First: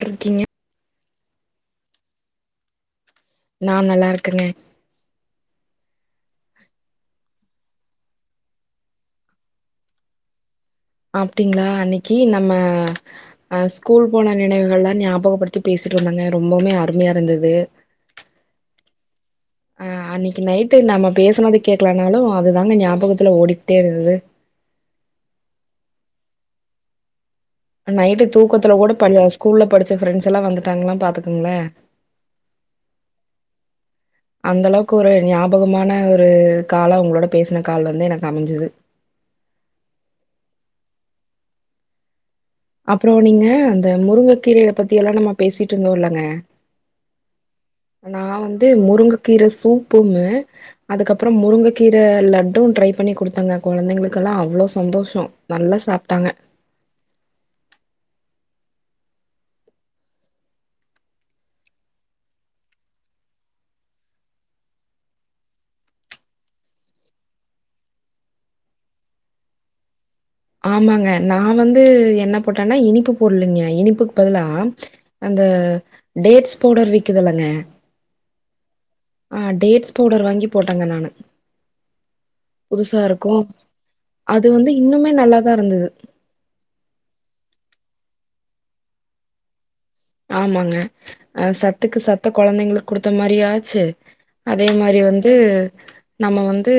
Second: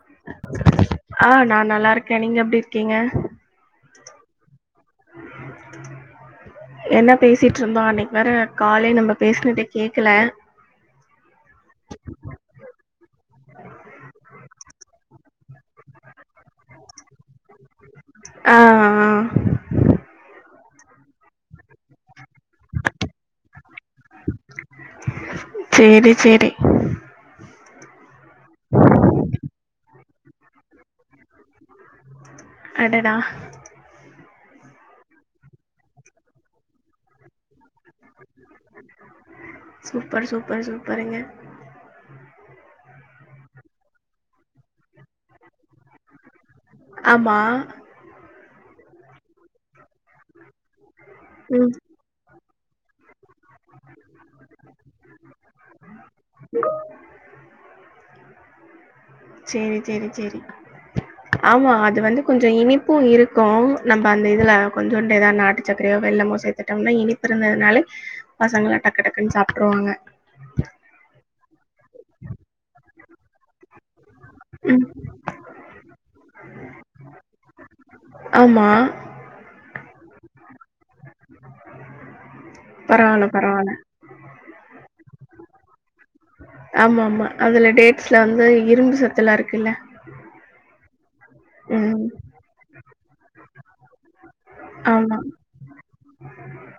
ட்ருக்கீங்க ஆ நா நல்லா இருக்கே நீங்க எப்டி இருக்கீங்க நா நல்லா இருக்கேங்க என்ன பேசிட்டு இருந்தோ அன்னைக்கு வேற காலே நம்ம பேசினதே கேக்ல அப்டிங்ளா அன்னைக்கு நம்ம அஹ் ஸ்கூல் போன நினைவுகள்லா ஞாபகப்படுத்தி பேசி ட்டு இருந்தோங்க ரொம்போமே அருமையா இருந்தது ஆஹ் அஹ் ஆ அன்னக்கு நைட்டு நம்ம பேசுனது கேக்லனாலு அதுதாங்க ஞாபகத்துல ஓடிக்ட்டே இருந்தது சேரி சேரி அ நைட்டு தூக்கத்துல கூட பழய ஸ்கூல்ல படிச்ச ஃப்ரெண்ட்ஸ் எல்லா வந்துட்டாங்லா பாத்துக் அடடா அந்த அளவுக்கு ஒரு ஞாபகமான ஒரு கால ஒங்களோட பேசினத் கால் வந்து எனக்கு அமஞ்சுது பாருங்க அப்புற நீங்க அந்த முருங்கக்கீரையில பத்தி எல்லா நம்ம பேசிட் ட்ருந்தோலங்க ஆமா நா வந்து முருங்கக்கீர சூப் புங்க அதுக்கப்புற ம் முருங்கைக்கீரை லட்டும் ட்ரை பண்ணி கொடுத்தங்க கொழந்தைங்களுக்கெல்லா அவ்ளோ சந் தோஷ நல்லா சாப்டாங்க சேரி சேரி சேரி ஆமா அது வந்து கொஞ்சோ இனிப்பு இருக்கு நம்ப அந்த இதுல கொஞ்சோண்டு எதா நாட்டு சக்கரையோ வெல்லமோ சேத்துட்டோம்னா இனிப்பிருந்ததுனால பசங்க டக்கு டக்குனு சாப்ட்ருவாங் ஆங்க ஆமாங்க நா வந்து என்ன போட்டேனா இனிப்பு பொருளுங்க இனிப்பு பதிலா ம் அந்த டேட்ஸ் பவுடர் விக்கிதில்லங்க ஆமா ஆஹ் டேட்ஸ் பவுடர் வாங்கி போட்டங்க நானு புதுசா பரவால்ல இருக்கு பரவால்ல அது வந்து இன்னுமே நல்லாதா இருந்துது ஆமாம்மா அதுல டேட்ஸ்ல வந்து இரும்பு சத்துலா இருக்குல்ல ஆமாங்க அ சத்துக்கு ம் சத்த குழந்தைங்களுக் குடுத்த மாரியு ஆச்சு அதே மாரி ஆமா வந்து நம்ம வந்து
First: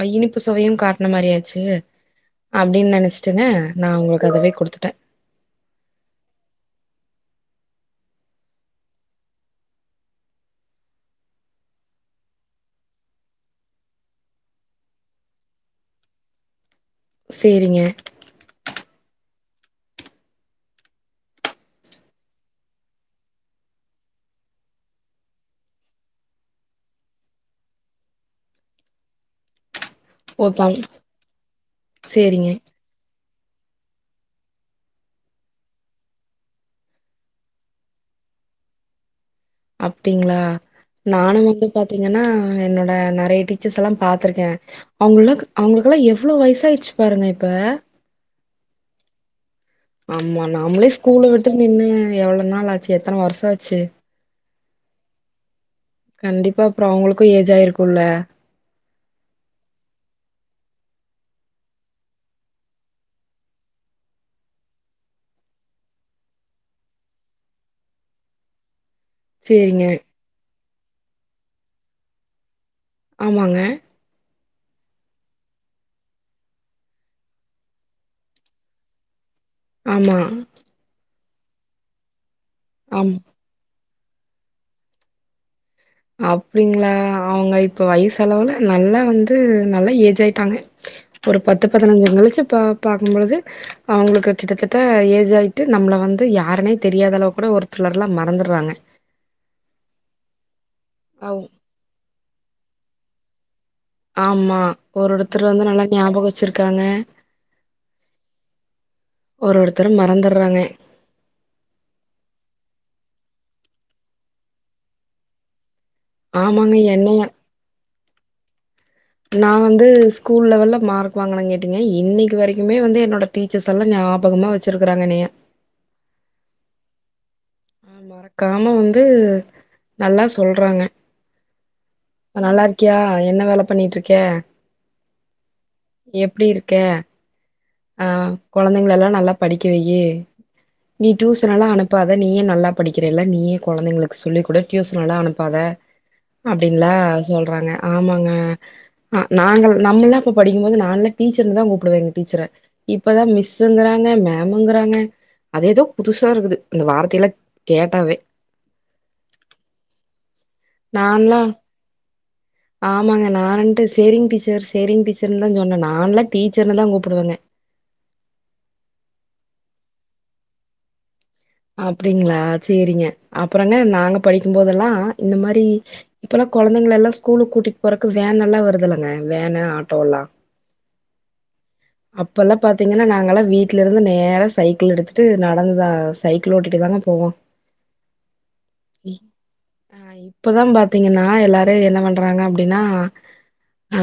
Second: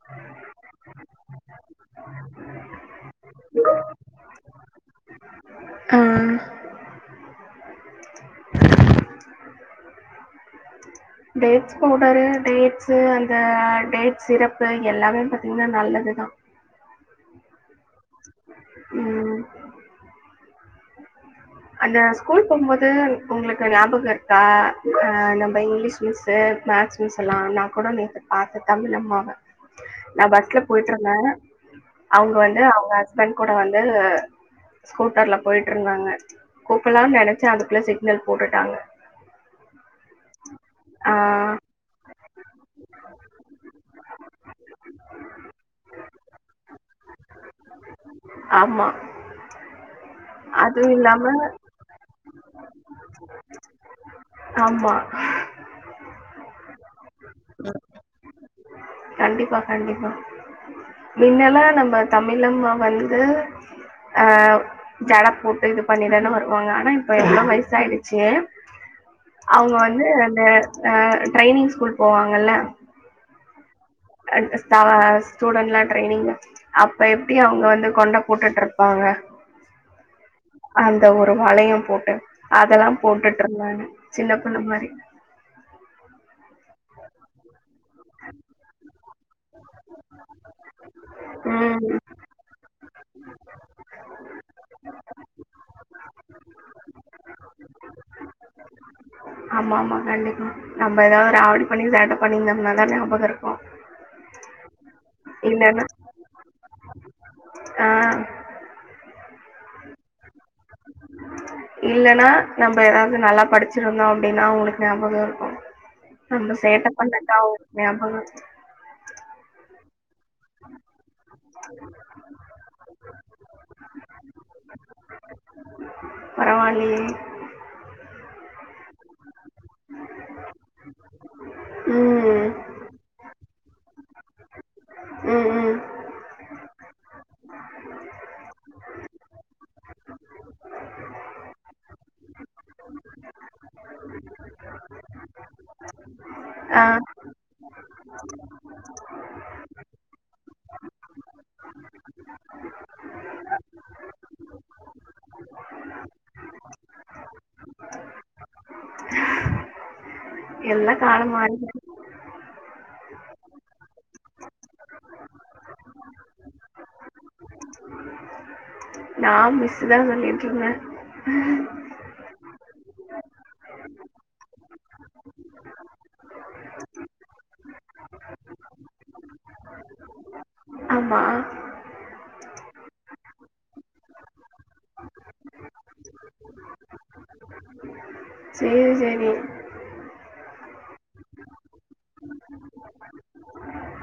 அ இனிப்பு சுவையு காட்ன மாரியாச்சு எ அப்டின்னு நினச்சுட்டுங்க நா உங்களுக்கு அதவே குடுத்துட்டே ஆ டேட்ஸ் பவுடரு டேட்ஸு அந்த டேட் சிறப்பு எல்லாமே பாத்தீங்னா நல்லது [unintelligible] சேரிங்க உம் அந்த ஸ்கூல் போம்போது உங்களுக்கு ஞாபக இருக்கா அஹ் நம்ம இங்கிலீஷ் மீஸ்ஸு மேக்ஸ் மிஸ்ஸெல்லா நா கூட நேத்து பாத்தே தமிழ் அம்மாவ நா ஓ பஸ்ல தம் போயிட்டு இருந்தே அவுங்க சேரிங்க வந்து அவுங்க ஹஸ் பண்ட் கூட வந்து ஸ்கூட்டர்ல போயிட்டு இருந்தாங்க கூப்லானு நினச்சே அதுக்குள்ள சிக்னல் போட்டுட்டாங்க அப்டிங்களா ஆ நானு வந்து பாத்தீங்கனா என்னோட நெறய டீச்சர்ஸ் எல்லா பாத்திருக்கே அவுங்கல்லக் அவங்களு அதல்லா எவ்ளோ வயசாயிருச்சு பாருங்க இப்ப ஆம்மா ஆமா நாமளே ஸ்கூல விட்டு நின்னு எவ்ளோ நாள் ஆச்சு எத்தன வருஷ ஆச்சு ஆமா கண்டிப்பா அப்ற அவுங்களுக்கு ஏஜ் ஆயிருக்குல்ல கண்டிப்பா கண்டிப்பா மின்னல்லா நம்ம தமிழம்மா வந்து ஆ ஜட போட்டு இது பண்ணிதான வரு வாங்க ஆனா இப்ப எல்லா வயிசாயிடுச்சு அவுங்க சேரிங்க வந்து அந்த அ ட்ரைனிங் ஸ்கூல் போவாங்கல்ல ஆமாங்க அந் சா ஸ்டூடன்ட் லா ட்ரைனிங் அப்ப எப்டி அவுங்க வந்து கொண்ட போட்டுட்ருப்பாங்க ஆமா அந்த ஒரு வளையம் போட்டு அதெல்லா ஆம் போட்டுட்ருந்தாங்க சின்ன புள்ள மாரி அப்டிங்ளா அவுங்க இப்ப வயுசளவுல நல்லா வந்து நல்லா ஏஜ் ஆயிட்டாங்க ஒரு பத்து ம் பதனஞ்சங் கழிச்சு பா பாக்குபொழுது அவுங்ளுக்கு கிட்டத்தட்ட ஏஜ் ஆயிட்டு நம்மள வந்து யாருனே தெரியாத அளவுக் கூட ஒருத்ரு எல்லா மறந்துர்றாங்க ஆமாமா கண்டிப்பா நம்ம எதாது ராவடி பண்ணி சேட்ட பண்ணிருந்தம்னாதா ஞாபக இருக்கு ஆமா ஒரொருத்தர் வந்து நல்லா இல்லன்னா ஞாபக வச்சிருக்காங்க ஆ ஒரொருத்தரு மறந்தர்றாங்க இல்லனா நம்ப எதாவுது நல்லா படிச்சிருந்தோ அப்டினா அவுங்களுக்கு ஞாபக இருக்கு நம்ம ஆமாங்க சேட்ட என்னைய பண்ணட்டா அவுங்களுக் ஞாபக இருக்கு நா வந் து ஸ்கூல் லெவல்ல மார்க் வாங்குனங்காட்டிங்க இன்னைக்கு வரைக்குமே வந்து என்னோட டீச்சர்ஸல்லா ஞாபகமாக வச்சிரு க்றாங்க என்னய பரவாலியே ஆ, மறக்காம வந்து நல்லா சொல்றாங்க ம் நல்லார்க்கியா என்ன வேல பண்ணிட்ருக்க ம் ம் எப்டி இருக்க ஆ கொழந்தைங்கள எல்லா நல்லா படிக்க வையி நீ டியூசன் எல்லா அனுப்பாத நீயே நல்லா படிக்கிறல்ல நீயே கொழந்தைங்களுக்கு சொல்லி குடு டியூசன் எல்லா அனுப்பாத ஆ அப்டின்லா சொல்றாங்க ஆமாங்க ஆ நாங்க நம்மெல்லா அப்ப படிக்கும்போது நான்லா டீச்சர்னுதா கூப்டுவ எங்கு டீச்சர இப்பதா மிஸ்ஸுங்றாங்க மேம்ங்றாங்க அதேதோ புதுசா இருக்குது இந்த வார்த்தைல்லா கேட்டாவே [inaudible] எல்லா காலோ நான்லா மாறிடுச்சி ஆமாங்க நானின்ட்டு சேரிங் டீச்சர் சேரிங் டீச்சர்னு தா சொன்ன நான்லா டீச்சர்னு தா கூப்டுவங்க நா மிஸ் தா சொல்லிட்ருந்த அப்டிங்ளா சேரிங்க அப்றங்க நாங்க படிக்கும்போதெல்லா இந்த மாரி இப்பலா கொழந்தைங்கள எல்லா ஸ்கூலுக்கு கூட்டிட் போறக்கு வேன் எல்லா வருதுளுங்க வேன் ஆட்டோ எல்லா ஆமா அப்பல்லா பாத்திங்கனா நாங்கலா வீட்ல இருந்து நேரா சைக்கிள் எடுத்துட்டு நடந்தா சைக்கிள் ஓட்டிட்டு தாங்க போவோ சேர் சேரிங் அ இப்பதா பாத்திங்கனா எல்லாரு என்ன பண்றாங்க அப்டினா அ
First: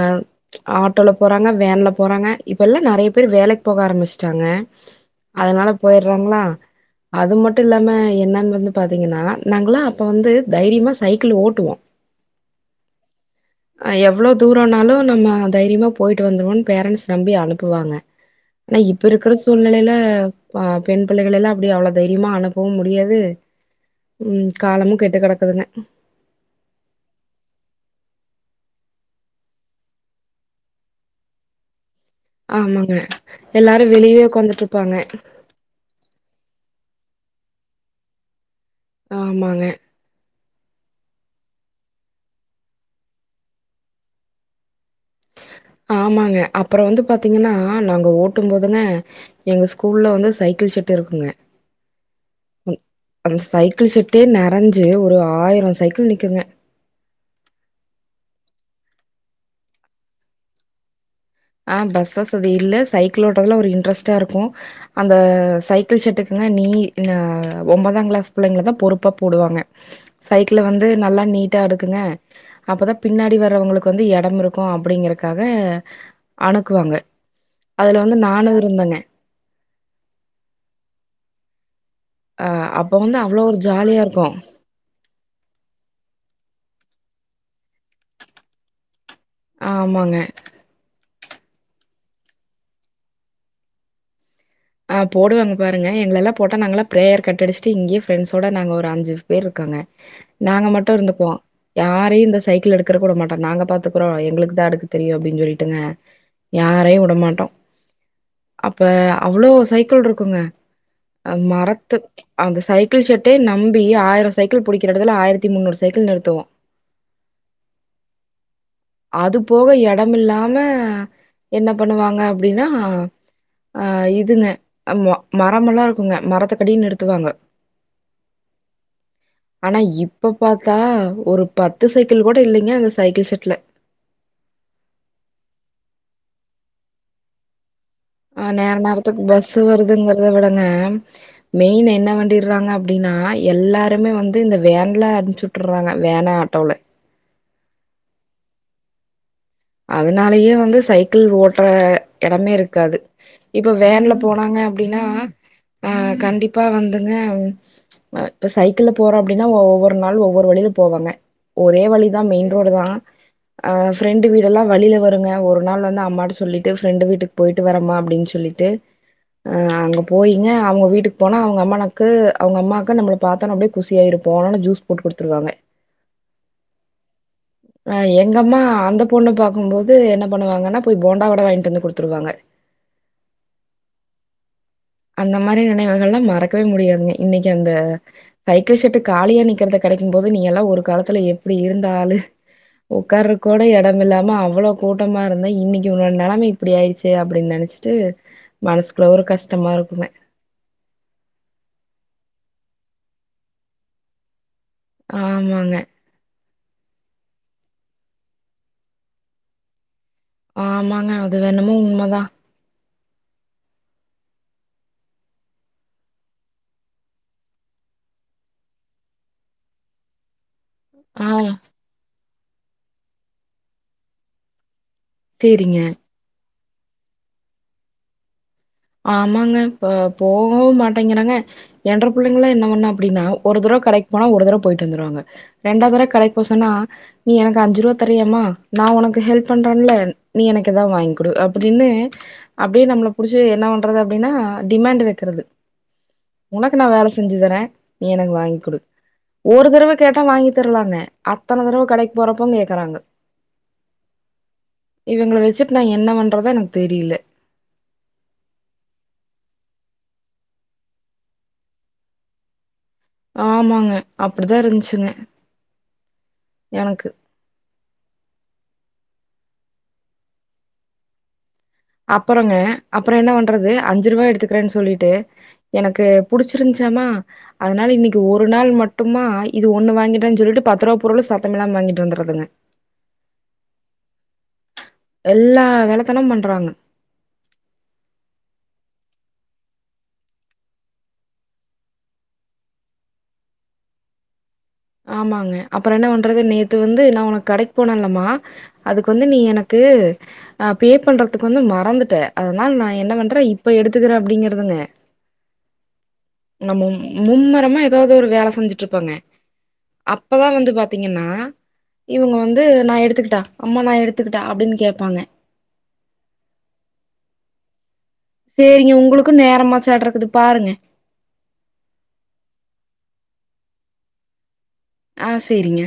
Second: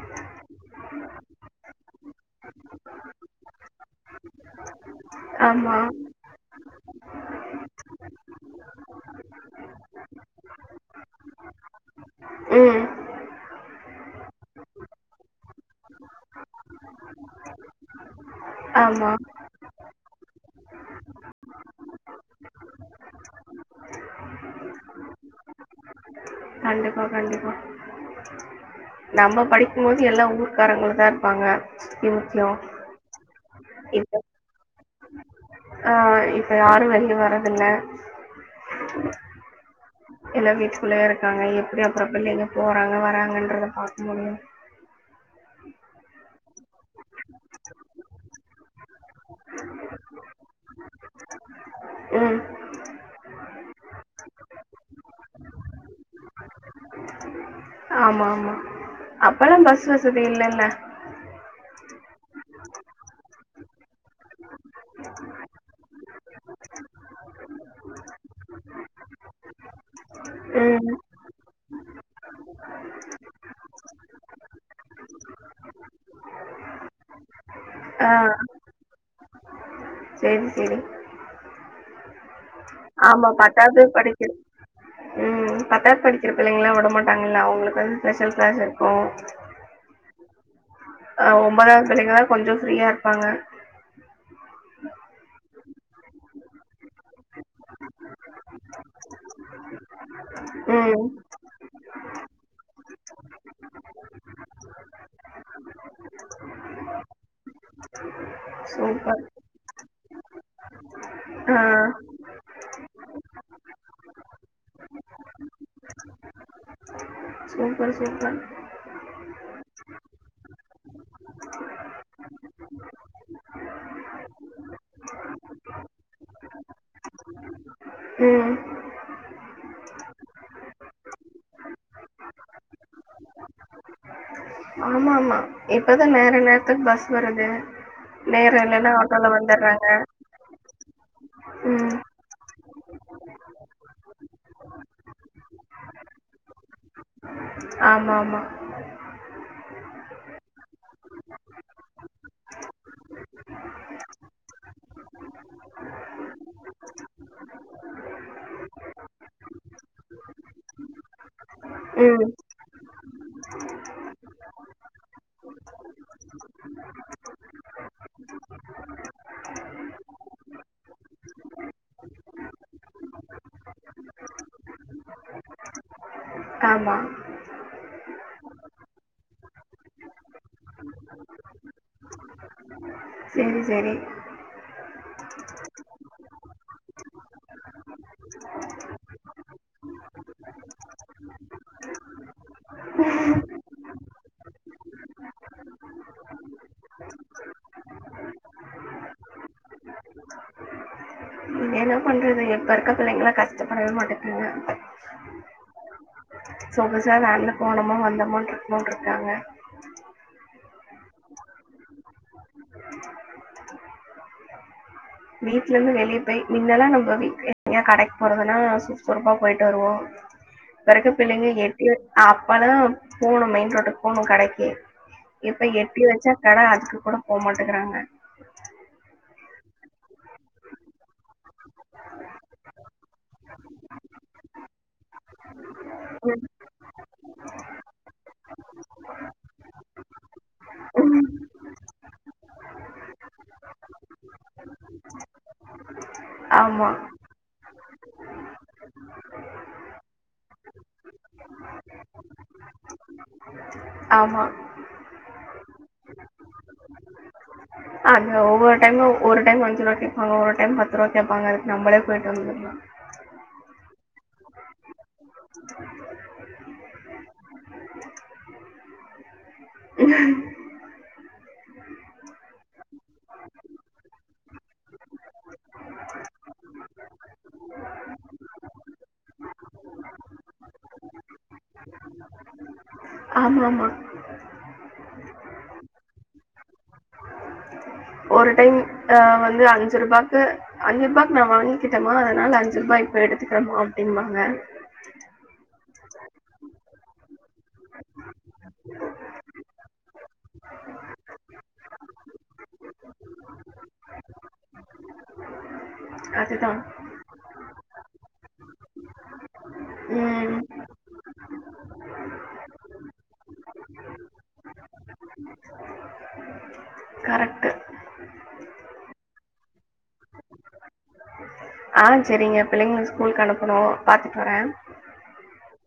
ஆட்டோல போறாங்க வேன்ல போறாங்க இப்பலா நெறைய பேர் வேலைக் போக ஆரம்பிச்ட்டாங்க அதனால ஆமா போயர்றாங்ளா அது மட்டு இல்லாம என்னன் வந்து பாத்திங்கனா நாங்கல்லா அப்ப வந்து தைரியமா சைக்கிள் ஓட்டுவோ ம் ஆ எவ்ளோ தூரோனாலு நம்ம தைரியமா போயிட்டு வந்துருவோன் பேரன்ட்ஸ் நம்பி அனுப்புவாங்க ஆனா இப்ப ஆமா இருக்கிற சூழ்நெலையில ப பெண் பிள்ளைகளல்லா அப்டி அவ்ள தைரியமா அனுப்பவு முடியாது ம் காலமு கெட்டு கெடக்குதுங்க கண்டிப்பா கண்டிப்பா நம்ம படிக்கும்போது எல்லா ஊர்க்காரங்களுந்தா இருப்பாங்க [unintelligible] எல்லாரு இப்ப வெளியவே உக்காந்துட்ருப்பாங்க ஆ இப்ப யாரு வெளிய வரதில்ல ஆமாங்க எல்லார் வீட்டுக்குள்ளேயே இருக்காங்க எப்டி அப்றோ பிள்ளைங்க போறாங்க வராங்கன்றத பாக்க முடியும் ஆமாங்க அப்றோ வந்து பாத்தீங்கன்னா நாங்க ஓட்டும் போதுங்க எங்க ஸ்கூல்ல வந்து சைக்கிள் செ ட்ருக்குங்க ம் அந்த சைக்கிள் செட்டே நெறஞ்சு ஒரு ஆயிரோ சைக்கிள் நிக்குங்க ஆமாமா அப்பல்லா பஸ் வசதி இல்லல்ல ஆ பஸ் வசதி இல்ல சைக்கிள் ஓட்றதுல ஒரு இன்ட்ரெஸ்ட்டா இருக்கு அந்த சைக்கிள் செட்டுக்கு நீ இந்த ஒம்பதாங்கிளாஸ் பிள்ளைங்களதா பொறுப்பா போடுவாங்க சைக்கிளு வந்து ம் நல்லா நீட்டா அடுக்குங்க அப்பதா பின்னாடி வர்றவங்களுக்கு வந்து எடமிருக்கு அப்டிங்கறக்காக அணுக்குவாங்க அதுல வந்து நானு இருந்தங்க சேரி சேரி ஆ அப் ஆமா பத்தாது படிக்கி ம் பத்தாத் படிக்கிற பிள்ளைங்கள வர மாட்டாங்கல்ல அவுங்களுக்கு வந்து ஸ்பெஷல் கிளாஸ் இருக்கு ஆமாங்க அ ஒம்பதாது பசங்கல்ல கொஞ்ச ஃப்ரீயா இருப்பாங்க ஆ போடுவங்க பாருங்க எங்கள எல்லா போட்டா நாங்கல்லா பிரேயர் கட்டடிச்சிட்டு இங்கேயே ஃப்ரெண்ட்ஸோட நாங்க ஒரு அஞ்சு பேர்ருக்கோ ங்க நாங்க மட்டு ம் இருந்துப்போ யாரையு இந்த சைக்கிள எடுக்கற விட மாட்டோ நாங்க பாத்துக்குறோ எங்ளுக்கு தா அடுக்க தெரியு அப்டின் சொல்லிட்டுங்க யாரையு உடமாட்டோ அப்ப சூப்பர் அவ்ளோ சைக்கிள்ருக்குங்க ஆ மரத்து அந்த சைக்கிள் ஷெட்டே நம்பி ஆயிரோ சைக்கிள் புடிக்கிற எடத்துல ஆயிரத்தி முன்னூறு சைக் கிள் நிறுத்துவோ சூப்பர் சூப்பர் அது போக எடமில்லாம என்ன பண்ணுவாங்க அப்டின்னா ஆ இதுங்க ம மரமெல்லா இருக்குங்க மரத்தக்கடிய நிறுத்துவாங்க ம் ஆனா இப்ப பாத்தா ஒரு பத்து சைக்கிள் கூட இல்லைங்க அந்த சைக்கிள் செட்ல இப்பதா நேரா நேர்த்துக்கு பஸ் வருது ஆ நேரம் நேர் இல்லைன்னா நேரத்துக்கு ஆட்டோல பஸ் வந்துடுறாங்க வருதுங்கறத விடங்க மெயின் ம் என்ன பண்டிறாங்க அப்டீனா எல்லாருமே வந்து இந்த வேன்ல அனுப்சுட்றாங்க வேனு ஆட்டோல ஆமாமா அதனாலயே வந்து சைக்கிள் ஓட்ற எடமே இருக்காது இப்ப வேன்ல போனாங்க அப்டீனா ஆ கண்டிப்பா வந்துங்க இப்ப சைக்கிள்ல போறோ அப்டீனா ஒவ்வொரு நாள் ஒவ்வொரு வழில போவோங்க ஒரே வழி தா ம் மெயின் ரோடு தா அ ஃப்ரெண்டு் வீ டெல்லா வழில வருங்க ஒரு நாள் வந்து அம்மாட்ட சொல்லிட்டு ஃப்ரெண்டு வீட்டுக்கு போயிட்டு வரமா அப்டின் சொல்லிட்டு ஆ அங்க போயிங்க அவங்க வீட்டுக்கு போனா அவங்க அம்மனக்கு அவங்க அம்மாக்கு நம்மள பாத்தோன அப்டியே குசியாயிரு போனுனே ஜூஸ் போட்டு குடுத்துருவாங்க ஆமா அ எங்கம்மா அந்தப் பொண்ணு பாக்கும் போது என்ன பண்ணுவாங்கன்னா போய் போண்டா வட வாங்கிட்டு வந்து குடுத்துருவாங்க ம் செரி அந்த மாரி நினைவுகள்ள் மறக்கவே முடியாதுங்க இன்னைக்கு அந்த சைக்கிள் ஷட்டு காலியா நிக்கறத க கெடைக்கும்போது நீயெல்லா ஒரு காலத்துல எப்டி இருந்த ஆளு உட்காருக் கூட எடம் இல்லாம அவ்ளோ கூட்டமாருந்தா இன்னிக்கு உன்னோட நெலம இப்டி ஆயிடிச்சே அப்டின்‌ நென் னச்சிட்டு மனசுக்குள்ள ஒரு கஷ்டமாருக்குங்க இது என்ன பண்றது இப்ப இருக்கற பிள்ளைங்கள்ல கஷ்டப்படவே மாட்டேங்குதுங்க ஆமாங்க சொகுசா வேன்ல போனோமா வந்தமாட்ருக்கணுன்ருக்காங்க ஆமாங்க அதுவென்னமோ உண்ம தா வீட்லந்து வெளிய பேய் மின்னெல்லா நம்ப வீட்ல எங்கையா‌ கடைக் போறதுன்னா சுறுசுறுப்பா போயிட்டு வருவோ இப்பருக்க ஆ பிள்ளைங்க எட்டி அப்பல்லா போணு மெயின் ரோட்டுக்கு போணு கடைக்கி இப்ப சரிங்க. எட்டி வெச்சா கட அதுக்கு கூட போமாட்டேங்குறாங்க ஆமாங்க இப்ப போவு மாட்டேங்கிறாங்க என்ற புள்ளைங்கல்லா என்ன பண்ணு அப்டின்னா ஒரு தரோ கடைக்கு போனா ஒரு தர போயிட்டு வந்துருவங்க ரெண்டாவத் தர ம் கடைக்கு போ சொன்னா நீ எனக்கு அஞ்சிருவா தரியமா நா உனக்கு ஹெல்ப் பண்றல்ல நீ எனக்கு ஏதாவது வாய்ங் குடு அப்டின்னு அப்டியே நம்ள புடிச் சு என்ன பண்றது அப்டின்னா டிமேண்ட்டு வெக்குறது உனக்கு நா ஆமா, வேல செஞ்சித்தர [inaudible] ஒரு தரவ கேட்டா வாங்கி தரலாங்க அத்தன தரவ கடைக்கு போறப்போங் கேக்கறாங்க ஆமா இவுங்கள வெச்சிட்டு நா என்ன பண்றதோ எனக் தெரியில பசங்க ஒவ்வொரு டைமு ஒரு டைம் அஞ்சு ரூபா கேப்பாங்க ஒரு டைம் பத்து ரூபா கேப்பாங்க அதுக்கு நம்பளே போயிட்டு வந்துக்கலா ஆமாங்க அப்டிதா இருஞ்சிங்க எனக்கு அப்புறங்க அப்புறோ என்ன பண்றது அஞ்சு ரூபா எடுத்துக்குறன் சொல்லிட்டு எனக்கு புடிச்சிருந்ச் எம்மா அதனால இன்னிக்கு ஒரு நாள் மட்டுமா இது ஒண்ணு வாங்கிட்றன் சொல்ட்டு பத்து ரூபா பொருளு சத்தமில்லாம வாங்கிட்டு வந்துறதுங்க ஆமாம்மா எல்லா வேலத்தனம் பண்றாங்க ஒரு டைம் அ வந்து அஞ்சி ரூபாக்கு அஞ்சி ரூபாக்கு நா வாங்கிக்கிட்டமா அதனால அஞ்சி ரூபாய் போ எடுத்துக்கிறம்மா அப்டின்பாங்க ஆமாங்க அப்புறோ என்ன பண்றது நேத்து வந்து நா உனக்கு கடைக் போனல்லமா அதுக்கு வந்து நீ எனக்கு அ நா பே பண்றதுக்கு வந்து மறந்துட்ட அதனால நா என்ன பண்ற இப்ப எடுத்துக்கற அப்டிங்கறதுங்க [inaudible] அதுதான். நம்ம மும்மரமா ஏதாவது ஒரு வேல செஞ்சிட்ருப்போங்க அப்பதா ம். வந்து பாத்தீங்கன்னா இவுங்க வந்து நா எடுத்துக்கிட்டா அம்மா நா எடுத்துக்கிட்டா அப்டின் கேப்பாங்க கரெக்ட் சேரிங்க உங்களுக்கு நேரமாச்சற்றுக்குது பாருங்க ஆ செரிங்க பிள்ளைங்கள ஸ்கூலுக்கு அனுப்பணு பாத்துட்டு வர ஆ செரிங்க